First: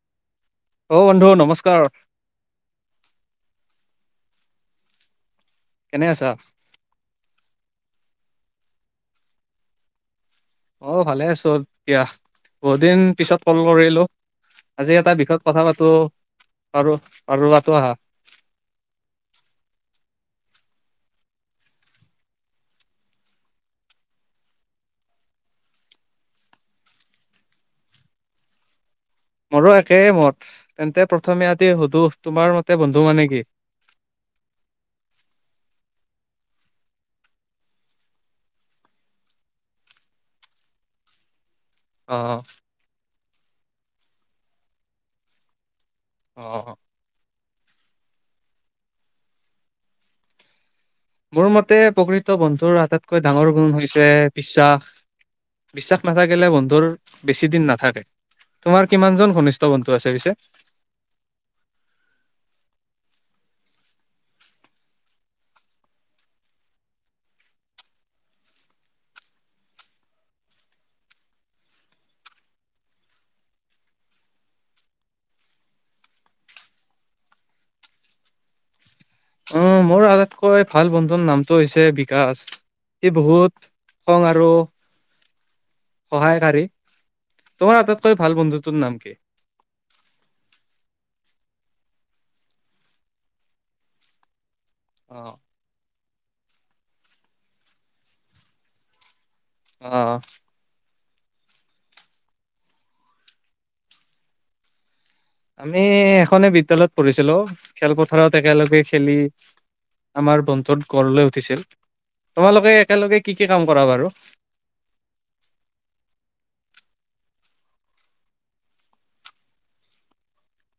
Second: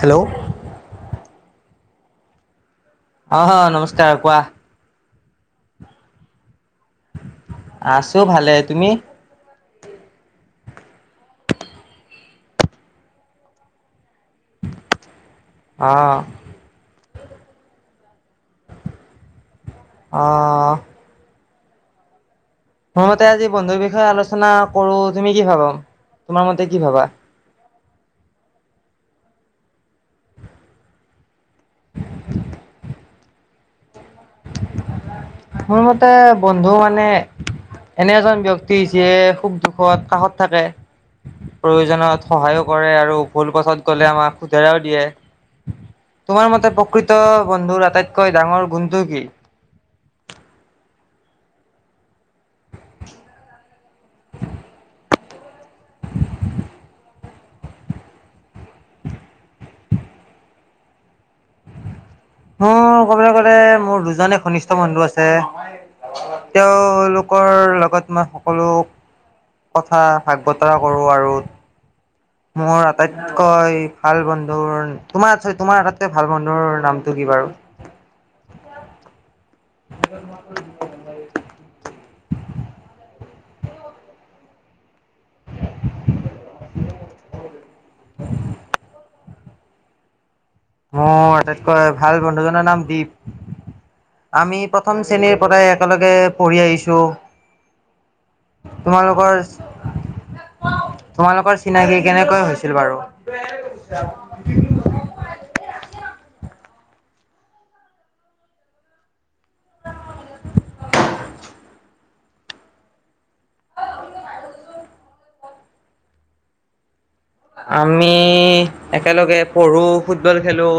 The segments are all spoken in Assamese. হেল্ল'। অ', বন্ধু নমস্কাৰ। অহ, নমস্কাৰ কোৱা। কেনে আছা? আছো ভালে তুমি? অ', ভালে আছো দিয়া বহুত দিন পিছত কল কৰিলো আজি এটা বিষত কথা অ পাতো পাৰ পাৰ পাতো আহা। অহ। মোৰ মতে আজি বন্ধুৰ বিষয়ে আলোচনা কৰো। তুমি কি ভাব? তোমাৰ মতে কি ভাবা? মোৰো একে মত, তেন্তে প্ৰথমে আজি সুধো তোমাৰ মতে বন্ধু মানে কি? মোৰ মতে বন্ধু মানে এনে এজন ব্যক্তি, যিয়ে খুব দুখত কাষত থাকে। অ প্ৰয়োজনত সহায়ো কৰে, আৰু ভুল পথত গ'লে আমাক শুধৰায়ো দিয়ে। তোমাৰ মতে অ প্ৰকৃত বন্ধুৰ আটাইতকৈ ডাঙৰ গুণটো কি? মোৰ মতে প্ৰকৃত বন্ধুৰ আটাইতকৈ ডাঙৰ গুণ হৈছে, বিশ্বাস। বিশ্বাস নাথাকিলে বন্ধুৰ বেছি দিন নাথাকে। তোমাৰ কিমান জন ঘনিষ্ঠ বন্ধু আছে পিছে? মোৰ ক'বলৈ গ'লে মোৰ দুজনে ঘনিষ্ঠ বন্ধু আছে। তেওঁলোকৰ লগত মই সকলো কথা ভাগ বতৰা কৰোঁ আৰু। মোৰ আটাইতকৈ ভাল বন্ধুৰ তোমাৰ, তোমাৰ আটাইতকৈ ভাল বন্ধুৰ নামটো কি বাৰু? উম, মোৰ আটাইতকৈ ভাল বন্ধু নাম টো, হৈছে বিকাশ। ই বহুত [unintelligible] আৰু সহায়কাৰী। তোমাৰ আটাইতকৈ ভাল বন্ধুটোৰ নাম কি? মোৰ আটাইতকৈ ভাল বন্ধুজনৰ নাম দীপ। আমি প্ৰথম অ শ্ৰেণীৰ পৰাই একেলগে পঢ়ি আহিছোঁ। তোমালোকৰ অ'। তোমালোকৰ চিনাকি কেনেকৈ হৈছিল বাৰু? আমি এখনে বিদ্যালয়ত পঢ়িছিলোঁ, খেলপথাৰত একেলগে খেলি আমাৰ বন্ধত গঢ় লৈ উঠিছিল। তোমালোকে একেলগে কি, কি কাম কৰা বাৰু? আমি একেলগে পঢ়োঁ, ফুটবল খেলোঁ।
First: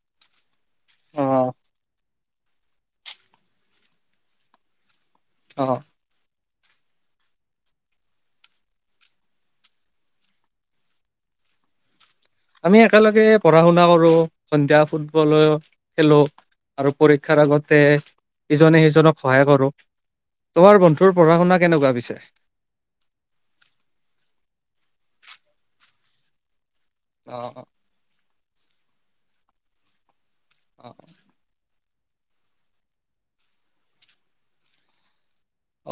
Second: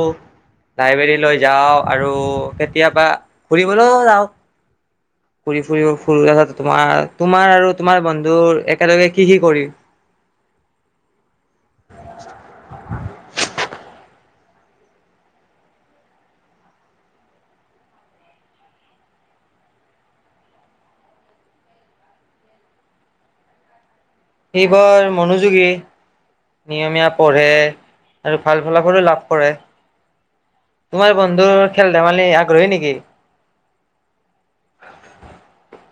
অ লাইব্ৰেৰীলৈ যাওঁ আৰু কেতিয়াবা ফুৰিবলৈও যাওঁ। ফুৰি, অ ফুৰিব-ফুৰি [unintelligible] তোমাৰ, তোমাৰ আৰু তোমাৰ বন্ধু একেলগে কি, কি কৰি আমি একেলগে পঢ়া শুনা কৰো সন্ধিয়া ফুটবল খেলো। আৰু পৰীক্ষাৰ আগতে ইজনে সিজনক সহায় কৰো। তোমাৰ বন্ধুৰ পঢ়া শুনা কেনেকুৱা পিছে। সেইবোৰ মনোযোগী নিয়মীয়া অ পঢ়ে। আৰু ভাল ফলাফলো লাভ কৰে অ তোমাৰ বন্ধু। খেল ধেমালি আগ্ৰহী নেকি?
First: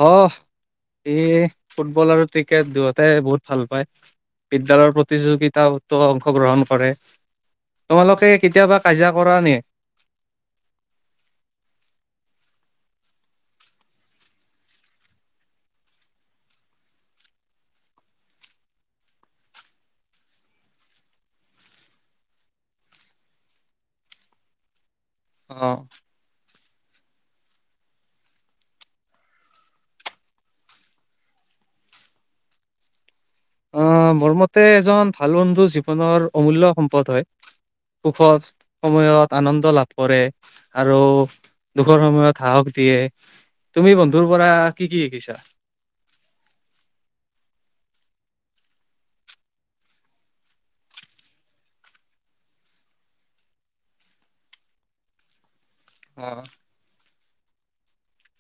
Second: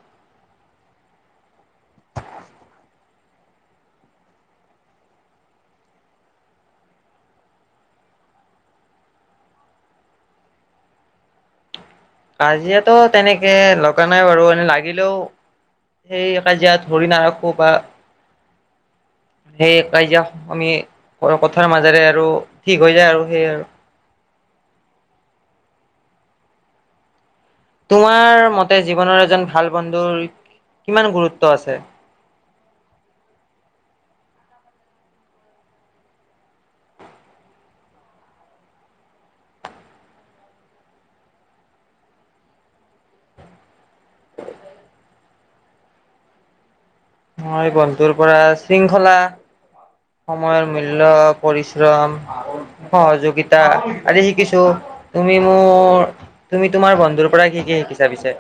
অ' এই ফুটবল আৰু ক্ৰিকেট দুয়তে বহুত ভাল পায়। বিদ্যয়ালয়ৰ প্ৰতিযোগিতাতো অংশগ্ৰহণ কৰে তোমালোকে কেতিয়াবা কাজিয়া কৰা নে? কাজিয়াতো তেনেকে লগা নাই বাৰু এনে লাগিলেও। সেই কাজিয়াত হৰিণাৰখোঁ বা সেই কাজিয়া আমি কথাৰ মাজেৰে আৰু ঠিক হৈ যায় আৰু সেই আৰু আহ তোমাৰ মতে জীৱনৰ এজন ভাল বন্ধুৰ কিমান গুৰুত্ব আছে। আহ মোৰ মতে এজন ভাল বন্ধু জীৱনৰ অমূল্য় সম্পদ হয়। সুখৰ সময়ত আনন্দ লাভ কৰে আৰু দুখৰ সময়ত সাহস। এতিয়ে তুমি বন্ধুৰ পৰা কি কি শিকিছা? মই বন্ধু ৰ পৰা শৃংখলা। সময়ৰ মূল্্যয় পৰিশ্ৰম অ যোগিতা আ শিকিছো তুমি অ' তুমি তোমাৰ বন্ধুৰ পৰা কি কি শিকিছাবিছে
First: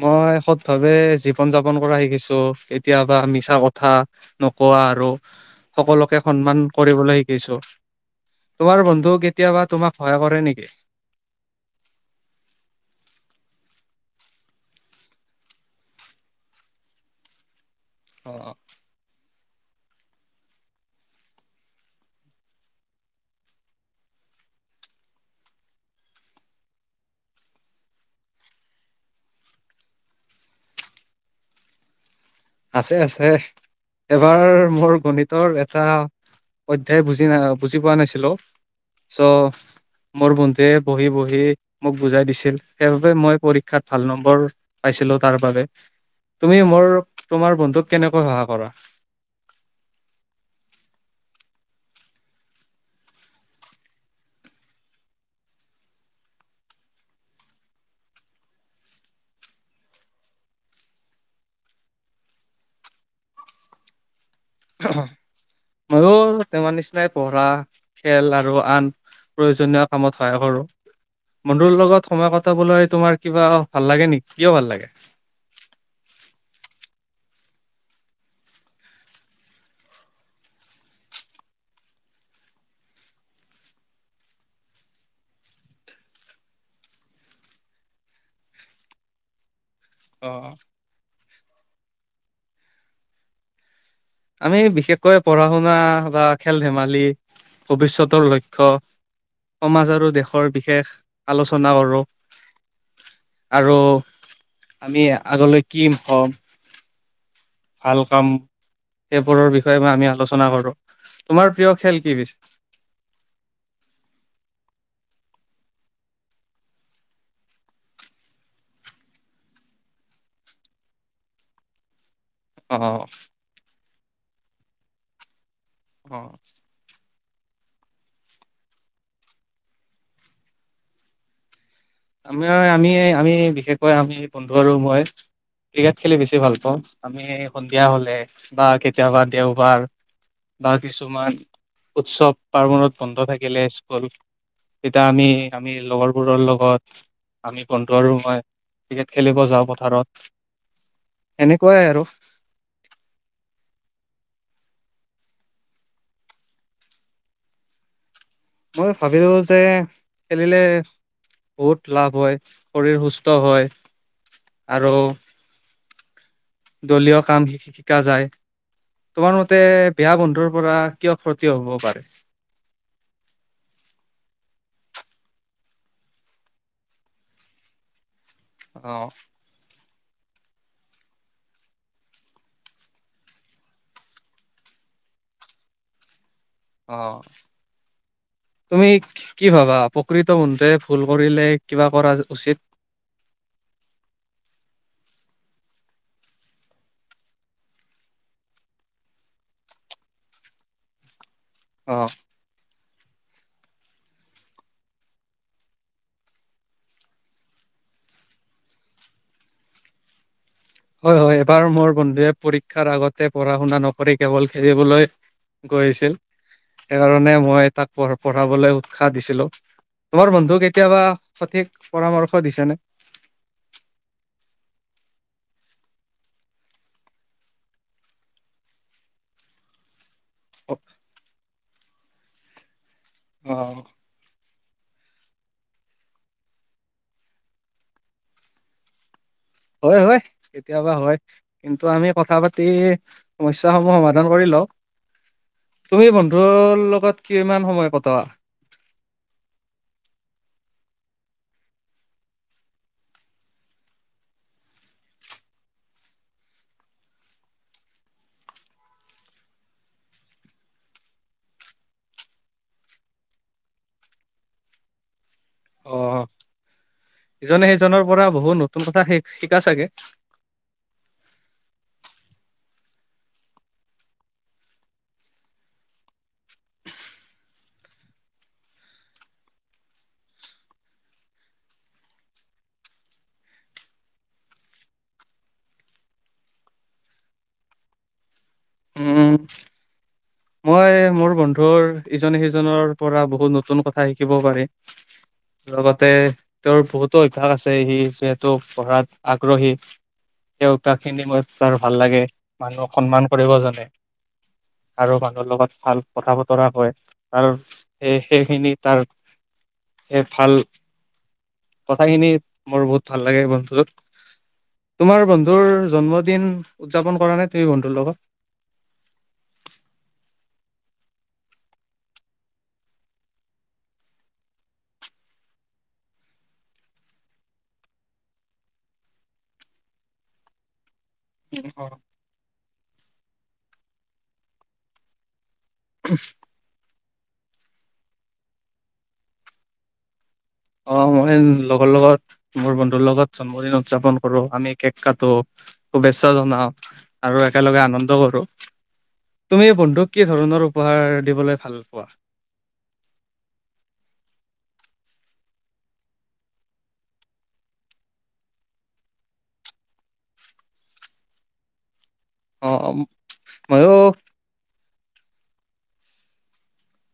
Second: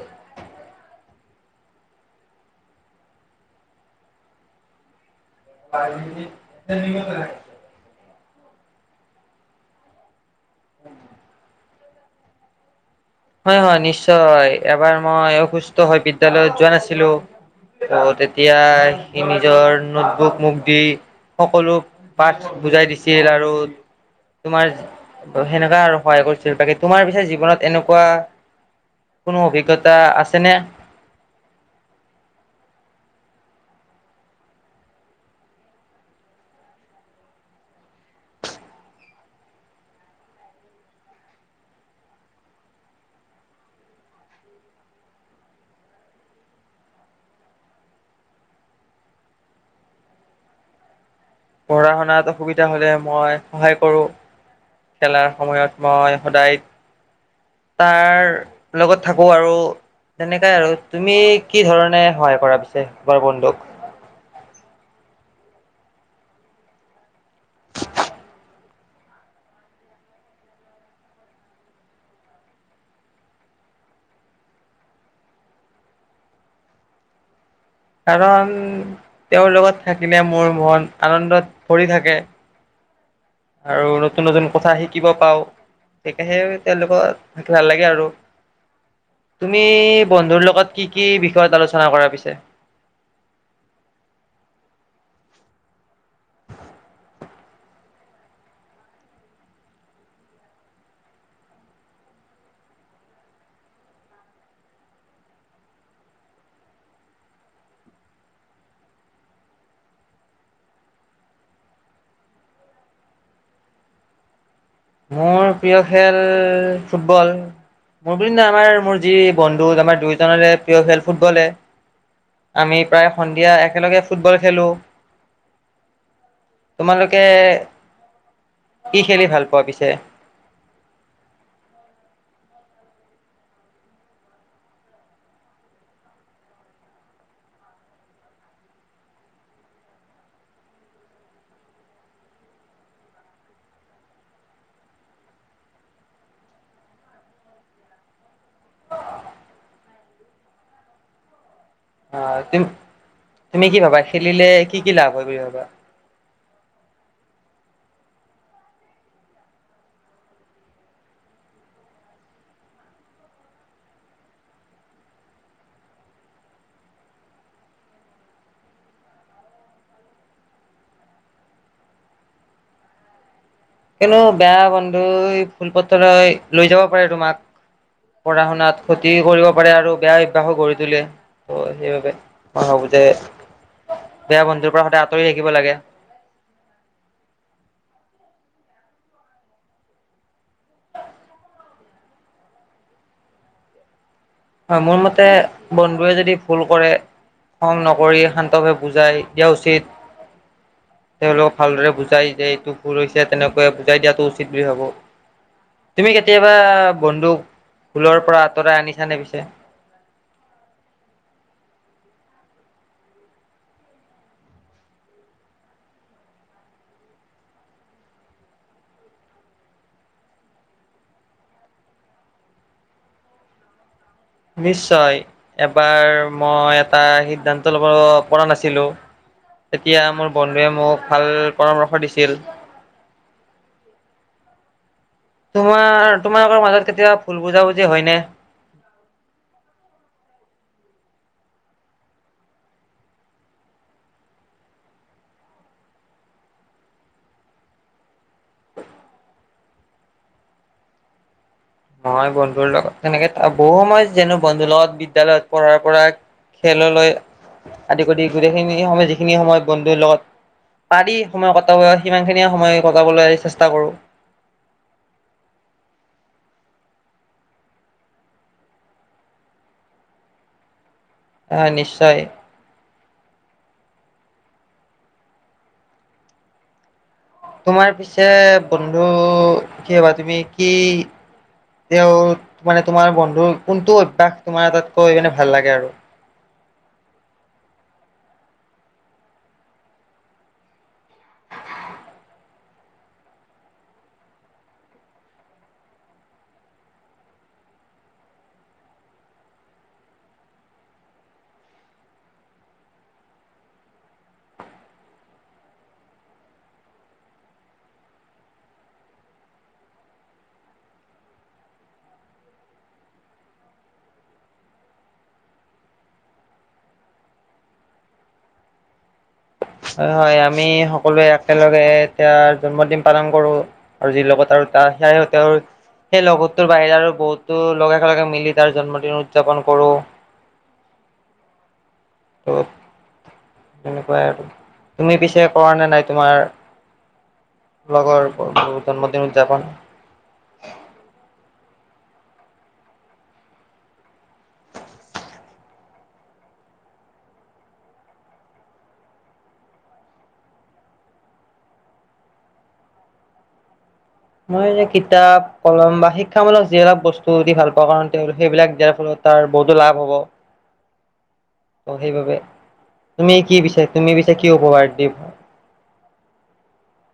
মই সত প্ৰথাৱে জীৱন যাপন কৰা শিকিছো কেতিয়াবা মিছা কথা নকোৱা আৰু সকলোকে সন্মান কৰিবলৈ শিকিছো তোমাৰ বন্ধু কেতিয়াবা তোমাক ভয় কৰে নেকি হয় হয় নিশ্চয় এবাৰ মই অসুস্থ হৈ বিদ্য়ালয়ত যোৱা নাছিলো ত অ' তেতিয়া সমি নিজৰ নোটবুক মোক দি সকলো পাঠ বুজাই দিছিল আৰু তোমাৰ সেনেকাা আৰু সহায় কৰিছিলো বাকী তোমাৰ পিছে জীৱনত এনেকুৱা োৱা কোনো অভিজ্ঞতা আছেনে আছে আছে এবাৰ মোৰ গণিতৰ এটা অধ্যায় বুজি নাই বুজি পোৱা নাছিলো চ' মোৰ বন্ধুৱে বহি বহি মোক বুজাই দিছিল সেইবাবে মই পৰীক্ষাত ভাল নম্বৰ পাই তাৰ বাবে তুমি মোৰ তোমাৰ বন্ধুক কেনেকৈ সহায় কৰা পঢ়া শুনাত অসুবিধা হলে মই সহায় কৰোঁ খেলাৰ সময়ত মই সদায় তাৰ লগত থাকো আৰু তেনেকাই আৰু তুমি কি ধৰণে সহায় কৰা পিছে বাৰ বন্ধুক আহ মই তমাৰ নিচিনাই পঢ়া খেল আৰু আন প্ৰয়োজনীয় কামত সহায় কৰো বন্ধুৰুৰ লগত সময় কটাবলৈ তোমাৰ কিবা ভাল লাগে নেকি কিয় ভাল লাগে [unintelligible] কাৰণ তেওঁৰ লগত থাকিলে মোৰ মন আনন্দত ভৰি থাকে আৰু নতুন নতুন কথা শিকিব পাও সাহে তেওঁলোকৰ ভাল লাগে আৰু [unintelligible] আপনি অ বন্ধুৰ লগত কি কি বিষয়ত আলোচনা কৰা পিছে আমি বিশেষকৈ পঢ়া শুনা বা খেল ধেমালি ভৱিষ্যতৰ লক্ষ্্য সমাজ আৰু দেশৰ বিশেষ আলোচনা কৰোঁ আৰু আমি আগলৈ কি হম ফাল কাম সেইবোৰৰ বিষয়ে ম আমি আলোচনা কৰো তোমাৰ প্ৰিয় খেল কি পছে [unintelligible] মোৰ প্ৰিয় খেল ফুটবল মোৰ বুলি আমাৰ মোৰ যি বন্ধু আমাৰ দুইোজনৰে প্ৰিয় খেল ফুটবলে আমি অ', প্ৰায় সন্ধিয়া একেলগে ফুটবল খেলোঁ অ তোমালোকে কি খেলি ভাল পোৱা পিছে আমি আমি আমি বিশেষকৈ আমি বন্ধু আৰু মই ক্ৰিকেট খেলি বেছি ভাল পাওঁ আমি সন্ধিয়া হলে বা কেতিয়াবা দেওবাৰ বা কিছুমান উৎসৱ পাৰ্বণত বন্ধ থাকিলে স্কুল তেতিয়া আমি আমি লগৰবোৰৰ লগত আমি বন্ধু আৰু মই ক্ৰিকেট খেলিব যাওঁ পথাৰত সেনেক অ তুম তুমি কি ভাবা খেলিলে কি কি লাভ হয় ভাবা মই ভাবিলো যে খেলিলে বহুত লাভ হয় শৰীৰ সুস্থ হয় আৰু দলীয় কাম শিকা যায়। তোমাৰ মতে বেয়া বন্ধুৰ পৰা কিয় ক্ষতি হব পাৰে। কনো বেয়া বন্ধু ফুল পত্ৰ হয় লৈ যাব পাৰে তোমাক, পঢ়া শুনাত অ', ক্ষতি কৰিব পাৰে আৰু বেয়া অভ্যাসো কৰি তোলে ত' সেইবাবে মই ভাবোঁ যে, বেয়া বন্ধুৰ পৰা সদায় আঁতৰি থাকিব লাগে। অ' তুমি কি ভাবা, প্ৰকৃত বন্ধুৱে ভুল কৰিলে কিবা কৰা উচিত? [inaudible] হয়, মোৰ মতে বন্ধুৱে যদি ভুল কৰে খং নকৰি শান্তভাৱে বুজাই দিয়া উচিত। [inaudible] তেওঁলোকক ভালদৰে অ', বুজাই যে এইটো ভুল হৈছে তেনেকৈ বুজাই দিয়াটো উচিত বুলি ভাবো। তুমি কেতিয়াবা বন্ধুক ভুলৰ পৰা আঁতৰাই আনিছানে পিছে? হয়, হয়, এবাৰ মোৰ বন্ধুৱে পৰীক্ষাৰ আগতে পঢ়া শুনা নকৰি কেৱল খেলিবলৈ গৈ আছিল, এবাৰ মানে মই তাক পঢ়- পঢ়াবলৈ উৎসাহ দিছিলোঁ। তোমাৰ বন্ধুই কেতিয়াবা সঠিক পৰামৰ্শ দিছেনে? নিশ্চয়, এবাৰ মই এটা সিদ্ধান্ত ল'ব পৰা নাছিলোঁ তেতিয়া মোৰ বন্ধুৱে অ', মোক ভাল পৰামৰ্শ দিছিল। অ' তোমাৰ, তোমালোকৰ মাজত কেতিয়াবা ভুল বুজাবুজি হয়নে? হয়, হয়, কেতিয়াবা হয়। কিন্তু আমি কথা পাতি সমস্যাসমূহ সমাধান কৰি লওঁ। তুমি বন্ধুৰ লগত কিমান সময় কটোৱা? [inaudible] মই বন্ধুৰ লগত তেনেকে বহু সময় যেনে বন্ধুৰ লগত বিদ্য়ালয়ত পঢ়াৰ পৰাই খেললৈ আদি কৰি গোটেইখিনি সময় যিখিনি সময় বন্ধুৰ লগত পাৰি সময় কটাব, সিমানখিনি সময়ে কটাবলৈ চেষ্টা কৰোঁ। অ' ইজনে সিজনৰ পৰা বহু নতুন কথা শি- শিকা চাগে! অ, নিশ্চয়। তোমাৰ পিছে বন্ধু কি হবা তুমি কি তেওঁ মানে তোমাৰ বন্ধুৰ কোনটো অভ্যাস তোমাৰ আটাইতকৈ মানে ভাল লাগে আৰু? উম মই, মোৰ বন্ধুৰ ইজনে সিজনৰ পৰা বহুত নতুন কথা শিকিব পাৰে। লগতে, তেওঁৰ বহুতো অভ্যাস আছে, সি যিহেতু পঢ়াত আগ্ৰহী। তেওঁৰ [unintelligible] খিনি মোৰ ছাৰ ভাল লাগে, মানুহক সন্মান কৰিব জানে। আৰু মানুহৰ লগত ভাল কথা বতৰা হয়, তাৰ সেই সেইখিনি তাৰ এই ভাল, কথাখিনি মোৰ বহুত ভাল লাগে বন্ধুটোৰ। তোমাৰ বন্ধুৰ জন্মদিন উদযাপন কৰানে তুমি বন্ধুৰ লগত? হয়, হয়। আমি সকলোৱে একেলগে এতিয়া জন্মদিন পালন কৰোঁ আৰু যি লগত আৰু [inaudible] সেই লগৰটোৰ বাহিৰে আৰু বহুতো মিলি তাৰ জন্মদিন উদযাপন কৰোঁ। [inaudible] ত' তেনেকুৱাই আৰু। তুমি পিছে কৰা নে নাই তোমাৰ লগৰ জন্মদিন উদযাপন? অ, মানে লগৰ লগত, মোৰ বন্ধুৰ লগত জন্মদিন উদযাপন কৰোঁ, আমি কেক কাটো। শুভেচ্ছা জনাওঁ আৰু একেলগে আনন্দ কৰোঁ। তুমি বন্ধুক কি ধৰণৰ উপহাৰ দিবলৈ ভাল পোৱা? [inaudible] [unintelligible] কিতাপ কলম বা শিক্ষামূলক যিবিলাক বস্তু দি ভাল পাওঁ, কাৰণ তেওঁক সেইবিলাক দিয়াৰ ফলত তাৰ বহুতো লাভ হ'ব। ত' সেইবাবে অ তুমি কি পিছে ময়ো তুমি পিছে কি উপহাৰ [unintelligible]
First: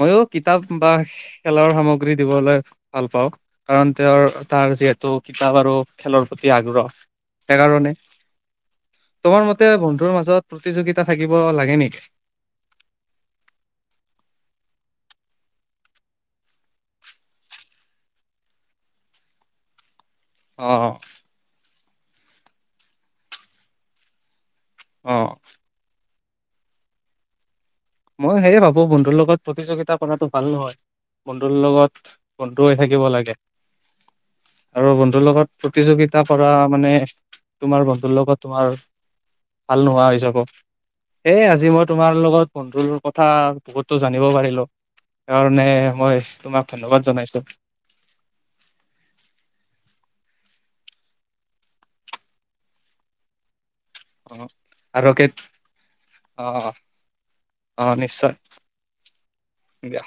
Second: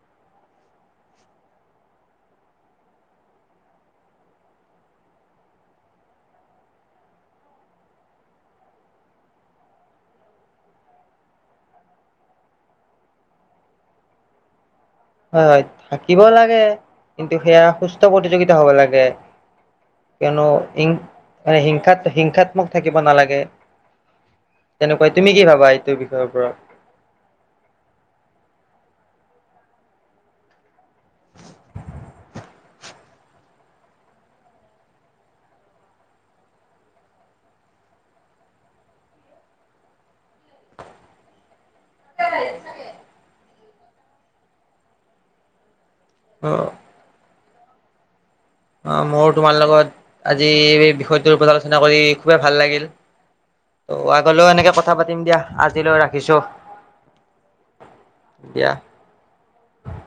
মইো কিতাপ বা খেলৰ সামগ্ৰী দিবলৈ ভাল পাওঁ কাৰণ তেওঁৰ তাৰ যিহেতু কিতাপ আৰু খেলৰ প্ৰতি আগ্ৰহ সেইকাৰণে। তোমাৰ মতে বন্ধুৰ মাজত প্ৰতিযোগিতা থাকিব লাগে নেকি। [unintelligible] হয় থাকিব লাগে। কিন্তু সেয়া সুস্থ প্ৰতিযোগিতা হ'ব লাগে। কিয়নো অ হিংসাত হিংসাত্মক থাকিব নালাগে। তেনেকুৱাই অ তুমি কি ভাবা এইটো বিষয়ৰ ওপৰত? মই সেয়ে ভাবো বন্ধুৰ লগত প্ৰতিযোগিতা কৰাতো ভাল নহয় বন্ধুৰ লগত ৰৈ থাকিব লাগে আৰু বন্ধুৰ লগত প্ৰতিযোগিতা কৰা মানে, তোমাৰ বন্ধুৰ লগত তোমাৰ ভাল নোহোৱা হৈ যাব সেয়ে আজি মই তোমাৰ লগত বন্ধুৰ কথা বহুতো জানিব পাৰিলো সেইকাৰণে। মই অ তোমাক ধন্যবাদ জনাইছো। অ', মোৰ তোমাৰ লগত আজি এই বিষয়টোৰ ওপৰত আলোচনা কৰি খুবেই ভাল লাগিল। [inaudible] ত' অ আগলৈও এনেকে কথা আৰু পাতিম কে দিয়া আজিলৈ ৰাখিছোঁ। অ অ', নিশ্চয়, দিয়া।